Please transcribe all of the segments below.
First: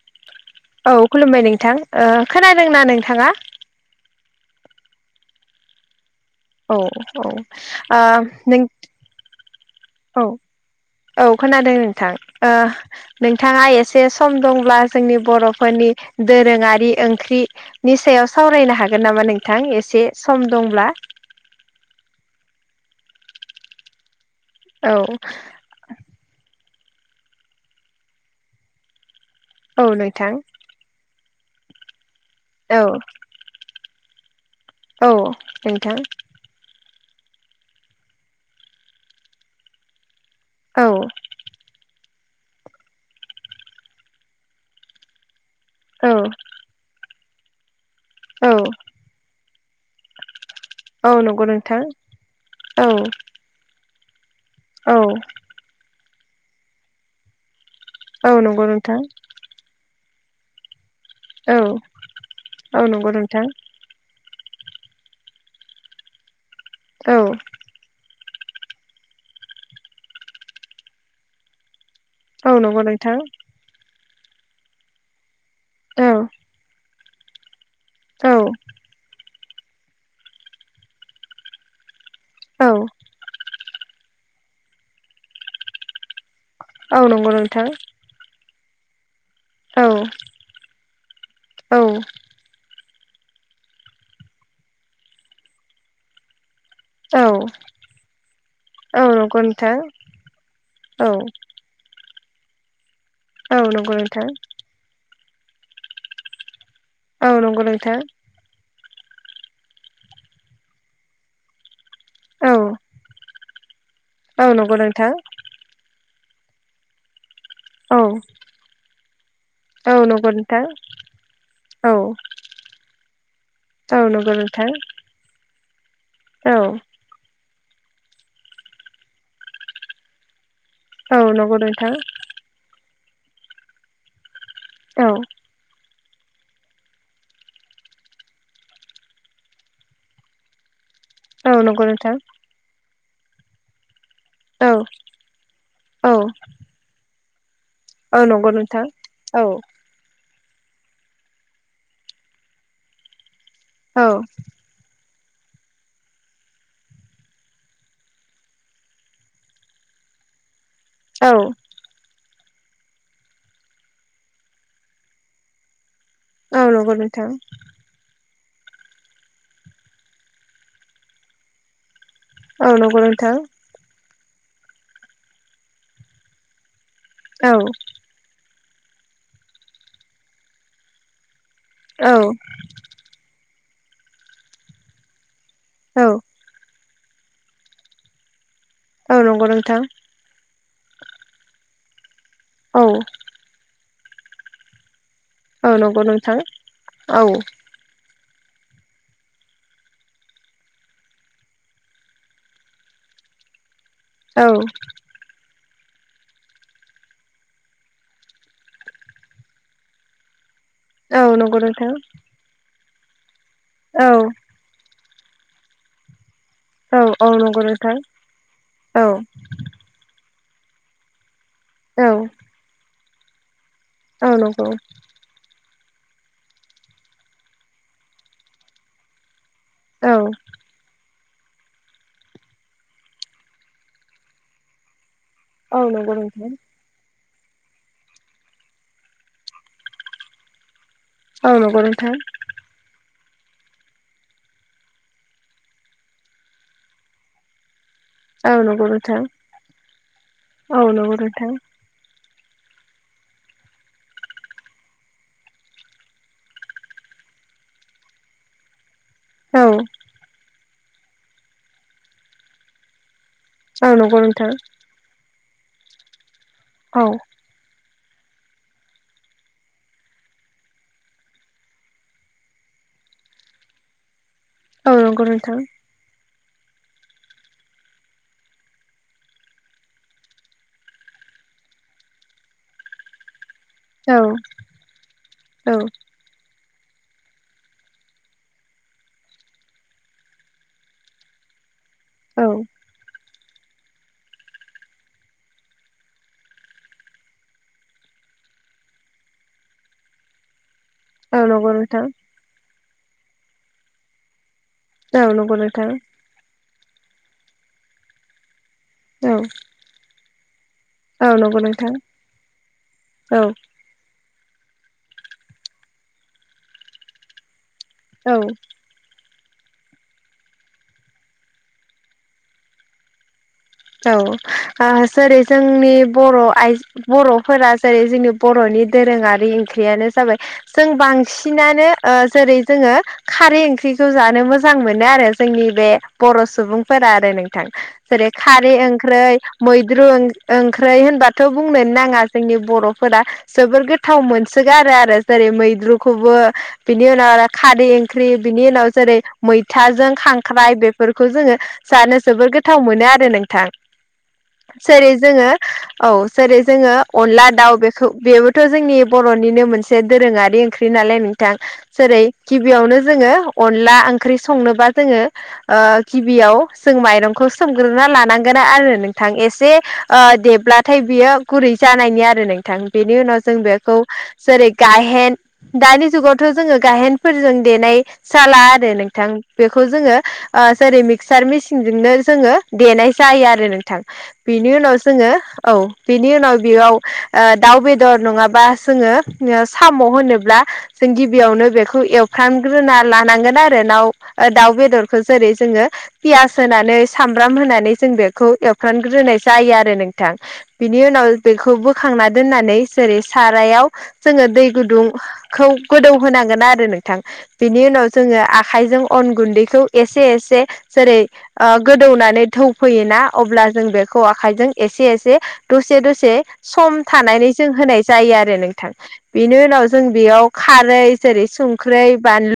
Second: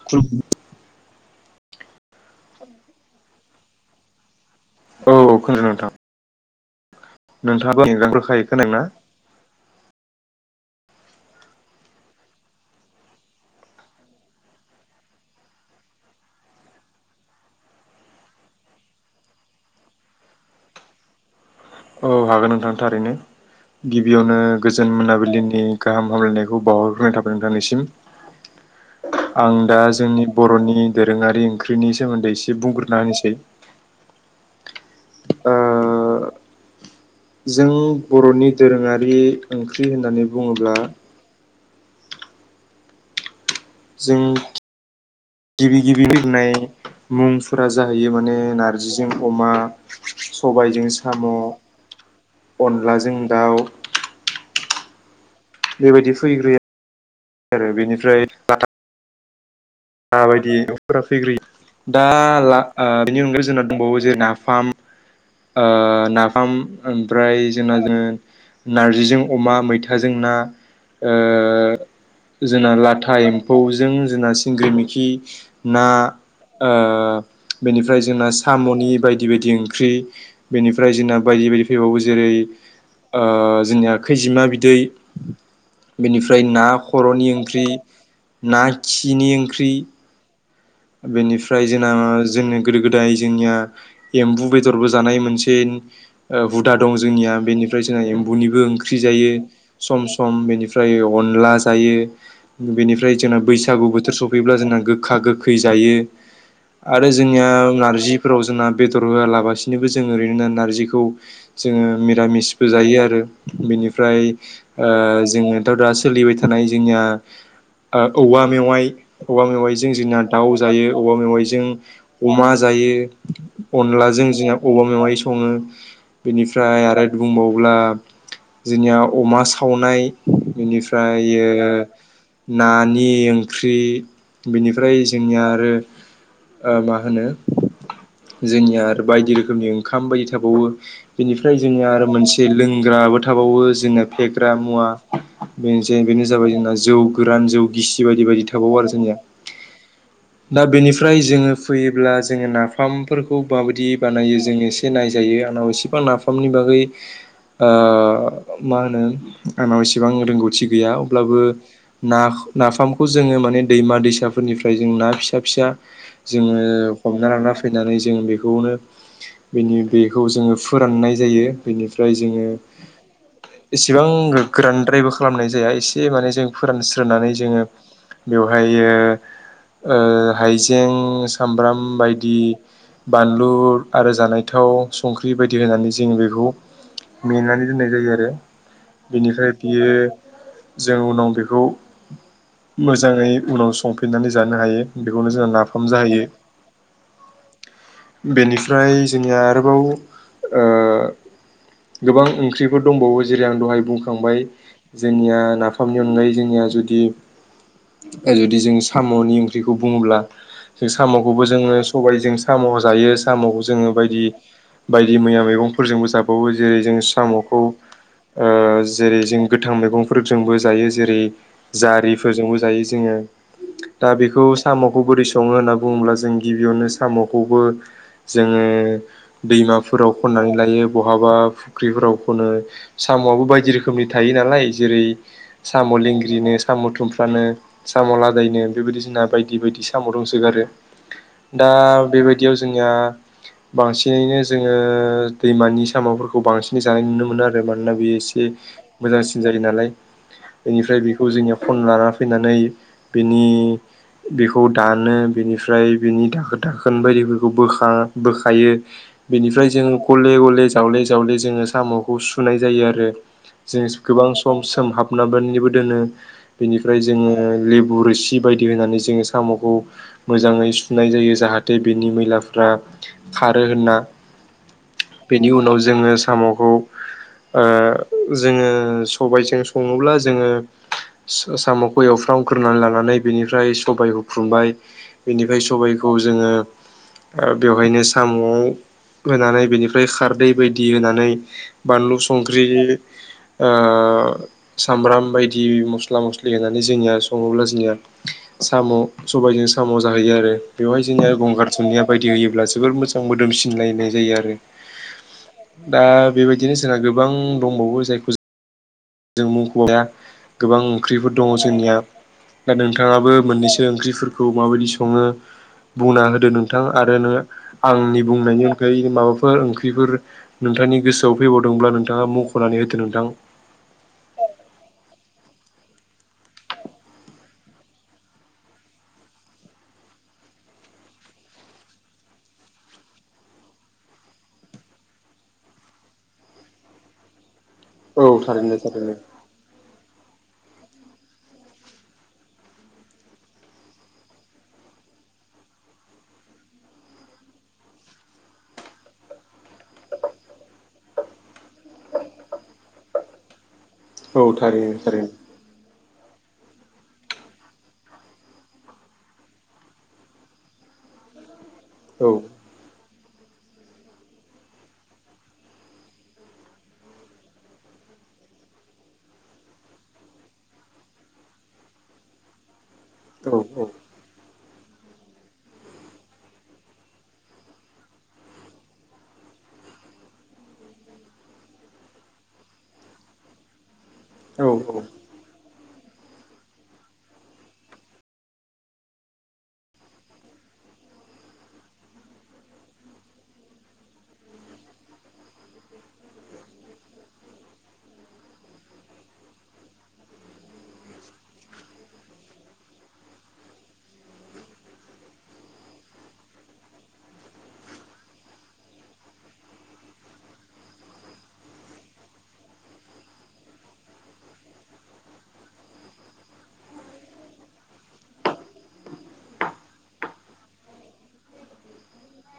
[inaudible] औ खुलुमबाय नोंथां खोनादोंना नोंथाङा औ औ खोन्थादों नोंथां औ औ नोंथाङाबो आंनि आ गां नों औ ज [inaudible] औ खोनादों नोंथां ओ नोंथाङा एसे सम दंब्ला जोंनि बर'फोरनि दोरोङारि ओंख्रि नि सायाव सावरायनो हागोन नामा नोंथां एसे सम दंब्ला औ हागोन नोंथां थारैनो गिबियावनो औ गोजोन मोनाबिलिनि गाहाम हामलायनायखौ बावहरग्रोनाय थाबाय नोंथांनिसिम आं दा औ जोंनि नोंथां बर'नि दोरोङारि ओंख्रिनि सोमोन्दै औ बुंग्रोना होनोसै औ ओ नोंथां जों बर'नि दोरोङारि ओंख्रि होननानै बुङोब्ला औ जों गिबि गिबि औ होननाय मुं फोरा जाहैयो माने औ नार्जिजों अमा सबायजों औ साम' नंगौ नोंथां औ अनलाजों दाउ औ बेबायदि फैग्रोयो आरो बेनि औ नंगौ नोंथां माबायदि न'खरफोरा फैग्रोयो औ दा ला औ ओ नंगौ बेनि नोंथां अनगायै जोंना दंबावो जे नाफाम ओ नाफाम औ ओमफ्राय जोंना जे नारजिजों अमा मैथाजों ना ओ औ जोंना नंगौ नोंथां लाथा एम्फौजों जोंना सिंग्रि मोखि ना औ ओ बेनिफ्राय जोंना साम'नि बायदि बायदि ओंख्रि बेनिफ्राय जोंना बायदि बायदि फैबावो जेरै औ ओ जोंनिया खैजिमा बिदै बेनिफ्राय ना औ खर'नि नंगौ ओंख्रि नोंथां ना खिनि ओंख्रि अ बेनिफ्राय जोंना जोंनि गोदो गोदाय जोंनिया एम्बु बेदरबो जानाय मोनसे ओ हुदा दं औ जोंनिया बेनिफ्राय जोंहा एम्बुनिबो ओंख्रि औ जायो नंगौ नोंथां सम सम बेनिफ्राय औ अनला जायो बेनिफ्राय जोंना औ बैसागु नंगौ बोथोर नोंथां सफैब्ला जोंना गोखा गोखै जायो आरो औ जोंनिया नंगौ नोंथां नारजि फोराव जोंना बेदर होआलाबसिनोबो जोंङो ओरैनो नारजिखौ जोङो औ मिरामिसबो जायो आरो बिनिफ्राय औ नंगौ नोंथां जोङो थ दा सोलिबाय थानाय जोंनिया औ औवा मेवाइ औवा मेवाइजों औ जोंना नंगौ दाउ नोंथां जायो औवा मेवाइजों औ अमा जायो औ अनलाजों नंगौ जोंहा नोंथां औवा मेवाय सङो औ बेनिफ्राय आरो बुंबावब्ला जोंनिया अमा सावनाय बेनिफ्राय औ नंगौ ओमफ्रायो नोंथां नानि ओंख्रि बिनिफ्राय औ जोंनिया आरो ओ मा होनो जोंनिया आरो बायदि रोखोमनि ओंखाम बायदि थाबावो बेनिफ्राय औ नंगौ जोंनिया आरो नोंथां मोनसे लोंग्राबो थाबावो जोंङो फेग्रा मुवा औ बेनोसै बेनो औ जाबाय जोंना जौ गोरान जौ गिसि औ बायदि बायदि नंगौ थाबावो नोंथां आरो जोंनिया औ दा बेनिफ्राय जोङो फैयोब्ला जोङो नाफामफोरखौ माबायदि औ बानायो जोङो एसे नायजायो आंनाव एसेबां नाफामनि बागै ओ मा होनो आंनाव एसेबां रोंगौथि गैया अब्लाबो औ ना नाफामखौ जोङो माने दैमा दैसाफोरनिफ्राय जों ना फिसा फिसा जोङो औ नंगौ नोंथां हमना लाना फैयो नानै जों बेखौनो बिनि बेखौ जोङो फोराननाय जायो बेनिफ्राय जोङो औ नंगौ नोंथां औ एसेबां गोरानद्रायबो खालामनाय जाया एसे माने जों फोरानस्रोनानै जोङो बेवहायो ओ हाइजें सामब्राम औ बायदि औ बानलु आरो जानायथाव संख्रि बायदि होनानै जों बेखौ मेनानै दोननाय जायो आरो औ नंगौ बेनिफ्राय नोंथां बियो जों उनाव बेखौ औ मोजाङै उनाव संफिननानै जानो हायो। बेखौनो जोङो औ नाफाम नंगौ जायो। नोंथां औ बेनिफ्राय जोंनिया आरोबाव ओ गोबां ओंख्रिफोर दंबावो जेरै आं दहाय बुं खांबाय औ जोंनिया नाफामनि अनगायै जोंनिया जुदि-जुदि सामुनि ओंख्रिखौ बुङोब्ला जों औ साम'खौबो नंगौ जोङो नोंथां सबायजों साम' जायो। साम'खौ जोङो औ बायदि-बायदि मैया मेगंफोरजोंबो जाब- वो जेरै- जों औ औ साम'खौ नंगौ नोंथां ओ औ जेरै- जों गोथां मेगंफोरजोंबो जायो जेरै- औ जारिफोरजोंबो जायो जोङो । दा औ बेखौ नंगौ साम'खौ बोरै सङो होनना बुङोब्ला जों गिबियावनो साम'खौबो जोङो दैमाफोराव औ खननानै लायो ब- हाबा फुख्रिफोराव खनो साम'आबो बायदि रोखोमनि थायो नालाय जेरै- औ साम' नंगौ नोंथां लेंग्रिनो साम' थुमफ्रानो साम' ला- दायनो बेबादि जोंना बायदि-बायदि साम' दंसोगारो औ दा नंगौ नोंथां बे बाय- दियाव जोंनिया बांसिनैनो जोङो दैमानि साम'फोरखौ बांसिनै जानाय नुनो मोनो आरो मानोना बेयो ए- से औ नंगौ नोंथां मोजांसिन जायो नालाय औ बेनिफ्राय नंगौ बेखौ नोंथां जोंनिया खन लाना फैनानै बिनि बेखौ दानो बेनिफ्राय बेनि दाखो-दाखोन बायदिफोरखौ बोखा-बोखायो औ बेनिफ्राय जोङो गले-गले जावले-जावले जोङो साम'खौ सुनाय जायो आरो जों औ नंगौ गोबां नोंथां सम हाबनाबोननिबो दोनो बेनिफ्राय औ जोङो लि- बु रोसि बायदि होनानै जोङो साम'खौ मोजाङै सुनाय जायो जाहाथे बेनि मैलाफ्रा खारो होनना औ नंगौ बेनि नोंथां उनाव जोङो साम'खौ ओ जोङो सबायजों सङोब्ला जोङो स-साम'खौ एवफ्राव हुख्रुनानै लानानै बेनिफ्राय औ सबाय हुख्रुमबाय बेनिफ्राय औ सबायखौ जोङो बेवहायनो सामुआव होनानै बेनिफ्राय खारदै बायदि होनानै बानलु संख्रि ओ सामब्राम बायदि मस्ला-मस्लि होनानै जोंनिया सङोब्ला जोंनिया साम' सबायजों साम' जाहैयो आरो बेवहाय जोङो औ गंगार नंगौ धुनिया नोंथां बायदि होयोब्ला जबोर मोजां मोदोमसिनलायनाय जायो आरो। औ नंगौ नोंथां औ दा बेबायदिनो जोंहा गोबां दंबावो जायखौ जों मुंखाया गोबां ओंख्रिफोर औ दङ नंगौ नोंथां जोंनिया दा नोंथाङाबो औ मोननैसो ओंख्रिफोरखौ माबायदि सङो बुंना होदो नोंथां आरोनो आंनि औ बुंनायनि ओइ माबाफोर ओंख्रिफोर नोंथांनि गोसोआव फैबावदोंब्ला नोंथाङा मख'नानै होदो नोंथां औ ओ जेरै जोंनि बर' आइ- बर'फोरा जेरै- जोंनि बर'नि दोरोङारि ओंख्रियानो जाबाय जों बांसिनानो ओ जेरै- जोङो खारै ओंख्रिखौ जानो मोजां मोनो आरो जोंनि बे बर' सुबुंफोरा आरो नोंथां। औ जेरै- खारै थारैनो ओंख्रै थारैनो मैद्रु ओं-ओंख्रै होनबाथ' बुंनो नाङा जोंनि बर'फोरा जोबोर गोथाव मोनसोगारो आरो जेरै- मैद्रुखौबो बिनि उनाव आरो खारै ओंख्रि बिनि उनाव जेरै- मैथाजों खांख्राइ बेफोरखौ जोङो जानो जोबोर गोथाव मोनो आरो नोंथां औ । थारैनो जेरै- थारैनो जोङो औ जेरै- जोङो अनला दाउ बेखौ बेबोथ' जोंनि बर'निनो मोनसे दोरोङारि ओंख्रि नालाय नों- थां जेरै- औ गिबियावनो जोङो अनला ओंख्रि संनोबा जोङो गिबियाव जों माइरंखौ सोम देग्रोना लानांगोना आरो नोंथां एसे देब्लाथाय बियो गुरै जानायनि आरो नोंथां। बेनि उनाव औ जों औ बेखौ जेरै गायहेन दानि जुगावथ' जोङो गाहेनफोरजों देनाय साला आरो नोंथां बेखौ जोङो जेरै मिक्सार मेसिनजोंनो जोङो। देनाय जायो आरो नोंथां बिनि उनाव जोङो। औ बेनि उनाव बेयाव दाउ बेदर । जों गिबियावनो बेखौ एवफ्रामग्रोना लानांगोन आरो दाव दाउ बेदरखौ जेरै जोङो पियास होनानै साम पहोनानै जों बेखौ एवफ्रामग्रोनाय जायो आरो नोंथां। बिनि उनाव बेखौ बोखांना दोननानै जेरै सारायाव जोङो दै गुदुंखौ गोदौ होनांगोन आरो नोंथां। बेनि उनाव जोङो । गोदौवनानै दोहौ फैयोना अब्ला जों बेखौ आखायजों एसे एसे दसे दसे सम थानानै जों होनाय जायो आरो नोंथां। बेनि उनाव जों बेयाव खारै जेरै संख्रै बानलु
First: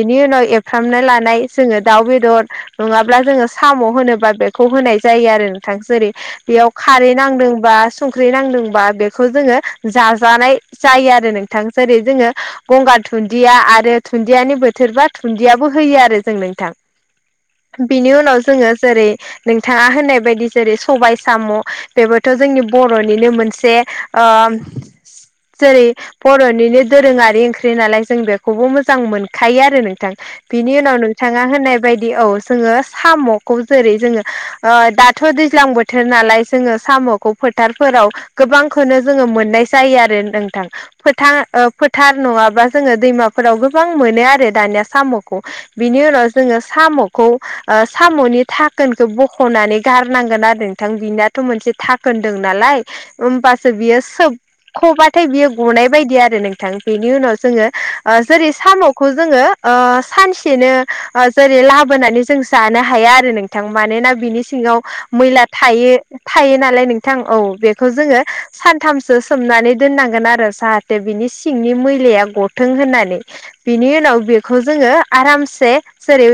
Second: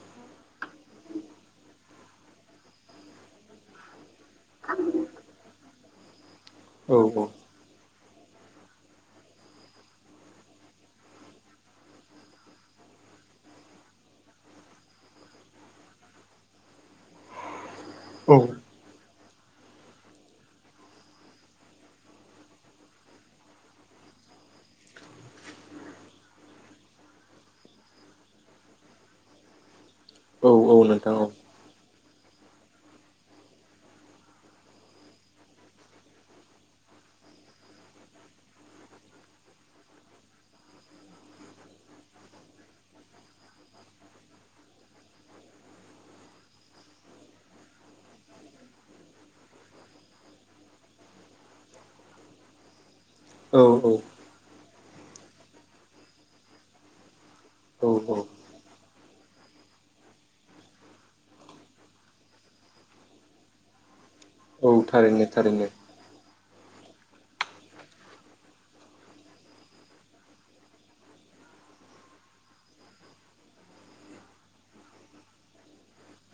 बेनि उनाव एवफ्रामना लानाय जोङो दाउ बेदर नङाब्ला जोङो साम' होनोबा बेखौ होनाय जायो आरो नोंथां जेरै बेयाव खारै औ नांदोंबा संख्रि नांदोंबा बेखौ जोङो जाजानाय जायो आरो नोंथां जेरै जोङो गंगार धुन्दिया आरो धुन दियानि बोथोरबा दुन्दियाबो होयो आरो जों नोंथां बिनि औ उनाव जोङो जेरै नोंथाङा होननाय बायदि जेरै सबाय साम' बेबोथ' जोंनि बर'निनो मोनसे जेरै बर'निनो दोरोङारि ओंख्रि नालाय जों बेखौबो मोजां। मोजां मोनखायो आरो नोंथां औ बिनि औ उनाव नोंथां नोंथाङा होननाय बायदि औ जोङो साम'खौ जेरै जोङो दाथ' दैज्लां बोथोर नालाय जोङो साम' खौ फोथारफोराव गोबांखौनो जोङो मोननाय जायो आरो नोंथां। फोथार फोथार नङाबा जोङो दैमाफोराव गोबां मोनो आरो दानिया साम'खौ। बिनि उनाव जोङो साम'खौ साम'नि थाखोनखौ बख'नानै गारनांगोन आरो नोंथां बिनाथ' मोनसे थाखोन दं नालाय औ होमबासो बियो सोब सोबख'बाथाय बियो गनाय बायदि आरो नोंथां बेनि उनाव जोङो औ औ जेरै साम'खौ जोङो सानसेनो जेरै लाबोनानै जों जानो हाया आरो नों नोंथां मानोना बिनि औ सिङाव थारैनो मैला थारैनो थायो। थायो नालाय नोंथां औ बेखौ जोङो सानथामसो सोमनानै दोननांगोन आरो जा बिनि सिंनि मैलाया गथों होननानै बिनि उनाव बेखौ जोङो आरामसे जेरै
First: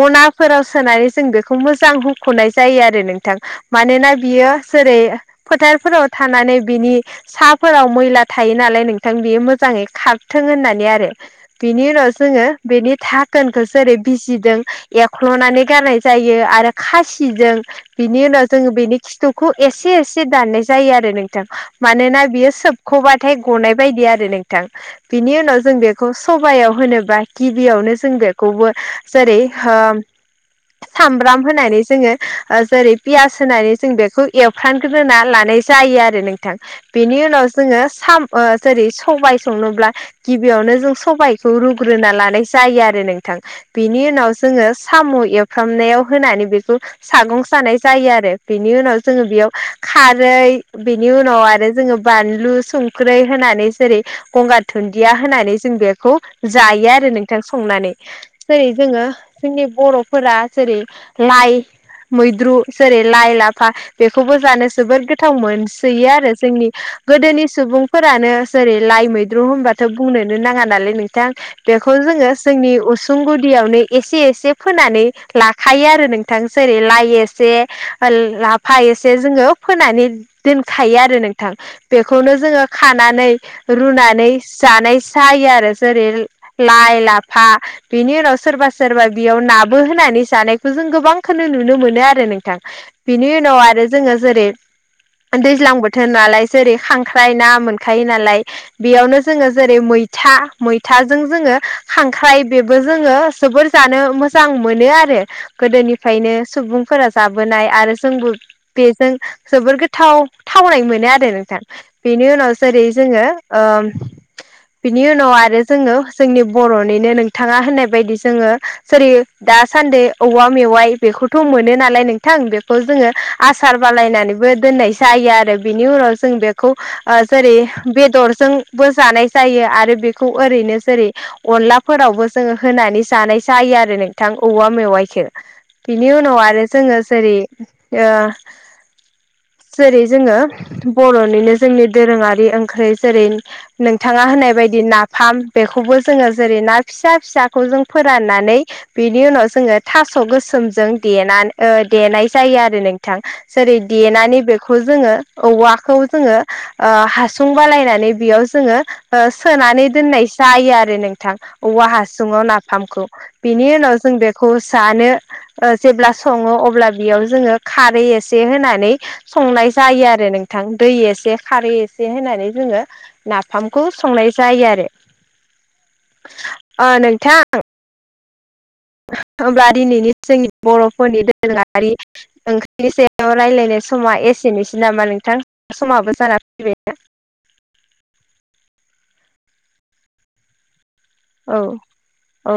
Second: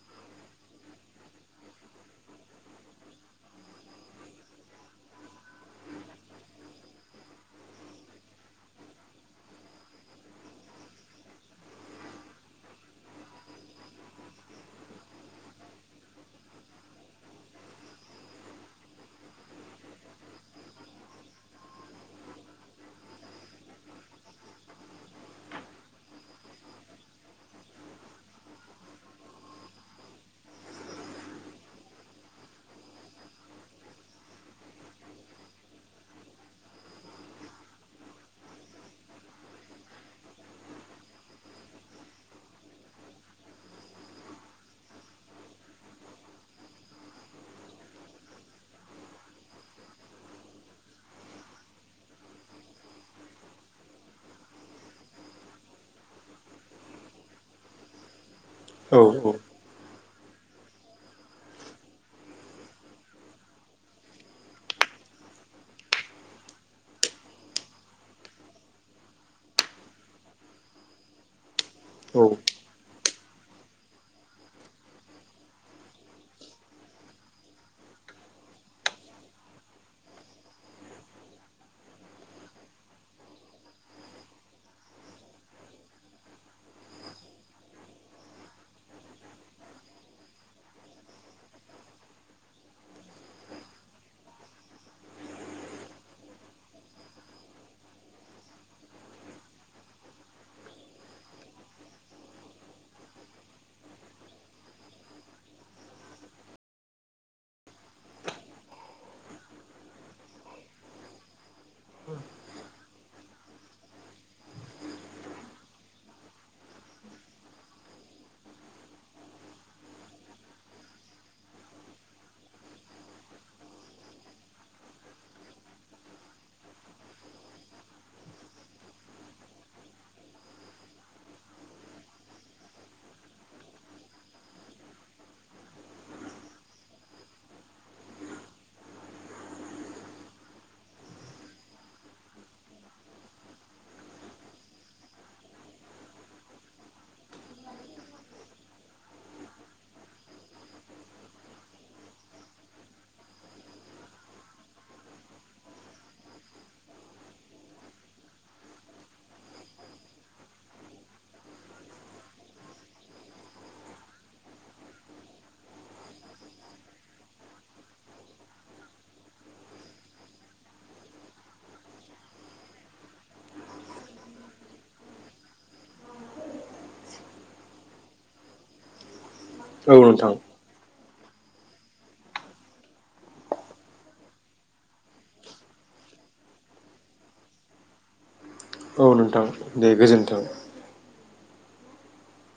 मनाफोराव सोनानै जों बेखौ मोजां हुख'नाय जायो आरो नोंथां मानोना बियो जेरै फोथारफोराव थानानै बिनि साफोराव मैला थायो नालाय नोंथां बेयो मोजाङै खारथों होननानै आरो। बिनि उनाव जोङो बेनि थाखोनखौसो जेरै बिजिजों एख्ल'नानै गारनाय जायो आरो खासिजों बिनि उनाव जोङो बेनि खिथुखौ एसे एसे दाननाय जायो आरो नोंथां मानोना बियो सोब सोबख'बाथाय गनाय बायदि आरो नोंथां बिनि उनाव जों बे सबायाव होनोबा गिबियावनो जों बेखौबो जेरै सामब्राम होनानै जोङो जेरै पियास होनानै जों बेखौ ए एवफ्रामग्रोना लानाय जायो आरो नोंथां। बेनि उनाव जोङो साम जेरै सबाय संनोब्ला गिबियावनो जों सबायखौ रुग्रोना लानाय जायो आरो नोंथां। बेनि उनाव जोङो साम' एवफ्रामनायाव होनानै बेखौ सागं जानाय जायो आरो बेनि उनाव जोङो बेयाव खारै बेनि उनाव आरो जोङो बानलु संख्रै होनानै जेरै गंगार दुन्दिया होनानै जों बेखौ जायो आरो नोंथां संनानै जेरै औ जोङो औ जोंनि बर' फोर जेरै लाइ मैद्रु जेरै लाइ लाफा बेखौबो जानो जोबोद गोथाव मोनसोयो आरो जोंनि गोदोनि सुबुं फोरानो जेरै लाइ मैद्रु होनबाथ' बुंनोनो नाङा नालाय नोंथां बेखौ औ जोङो जोंनि उसुं गुदियावनो एसे एसे फोनानै ला खायो आरो नोंथांसरै लाइ एसे लाफा एसे जोङो फोनानै दोनखायो आरो नोंथां बेखौनो जोङो खानानै रुनानै जानाय जायो आरो जेरै लाइ लाफा बेनि उनाव सोरबा सोरबा बेयाव नाबो होनानै जानायखौ जों गोबांखौ नुनो मोनो आरो नोंथां बिनि उनाव आरो जोङो जेरै दैज्लां बोथोर नालाय जेरै खांख्राइ ना मोनखायो नालाय बेयावनो जोङो जेरै मै मैथा मैथाजों जोङो खांख्राइ बेबो जोङो जोबोर जानो मोजां मोनो आरो गोदोनिफ्रायनो सुबुंफोरा जाबोनाय आरो जोंबो बेजों जोबोर गोथाव थावनाय मोनो आरो नोंथां बेनि उनाव जेरै जोङो बिनि उनाव आरो जोङो जोंनि बर'निनो नोंथाङा होननाय बायदि जोङो जेरै दासान्दै औवा मेवाइ बेखौथ' मोनो नालाय नोंथां बेखौ जोङो आसार बालायनानैबो दोननाय जायो आरो बेनि उनाव जों बेखौ जेरै बेदरजों बो जानाय जायो आरो बेखौ ओरैनो जेरै अनलाफोरावबो जोङो होनानै जानाय जायो आरो नोंथां औवा मेवाइखौ बिनि उनाव आरो जोङो जेरै जेरै जोङो बर'निनो जोंनि दोरोङारि ओंख्रि जेरै बिथाङा होननाय बायदि नाफाम बेखौबो जोङो जेरै ना फिसा फिसाखौ जों फोराननानै बेनि उनाव जोङो थास' गोसोमजों देनानै देनाय जायो आरो नोंथां जेरै देनानै बेखौ जोङो औवाखौ जोङो हासुं बालायनानै बेयाव जोङो सोनानै दोननाय जायो आरो नोंथां औवा हासुङाव नाफामखौ बिनि उनाव जों बेखौ जानो जेब्ला सङो अब्ला बेयाव जोङो खारै एसे होनानै संनाय जायो आरो नोंथां दै एसे खारै एसे होननानै जोङो ओंखामखौ संनाय जायो आरो नोंथां होमब्ला औ दिनैनि नोंथां जोंनि बर'फोरनि दोरोङारि ओंख्रिनि सायाव रायज्लायनाय समा एसेनोसै नामा नोंथां समाबो जानानानै फैबाय नोंथां दे गोजोन्थों औ औ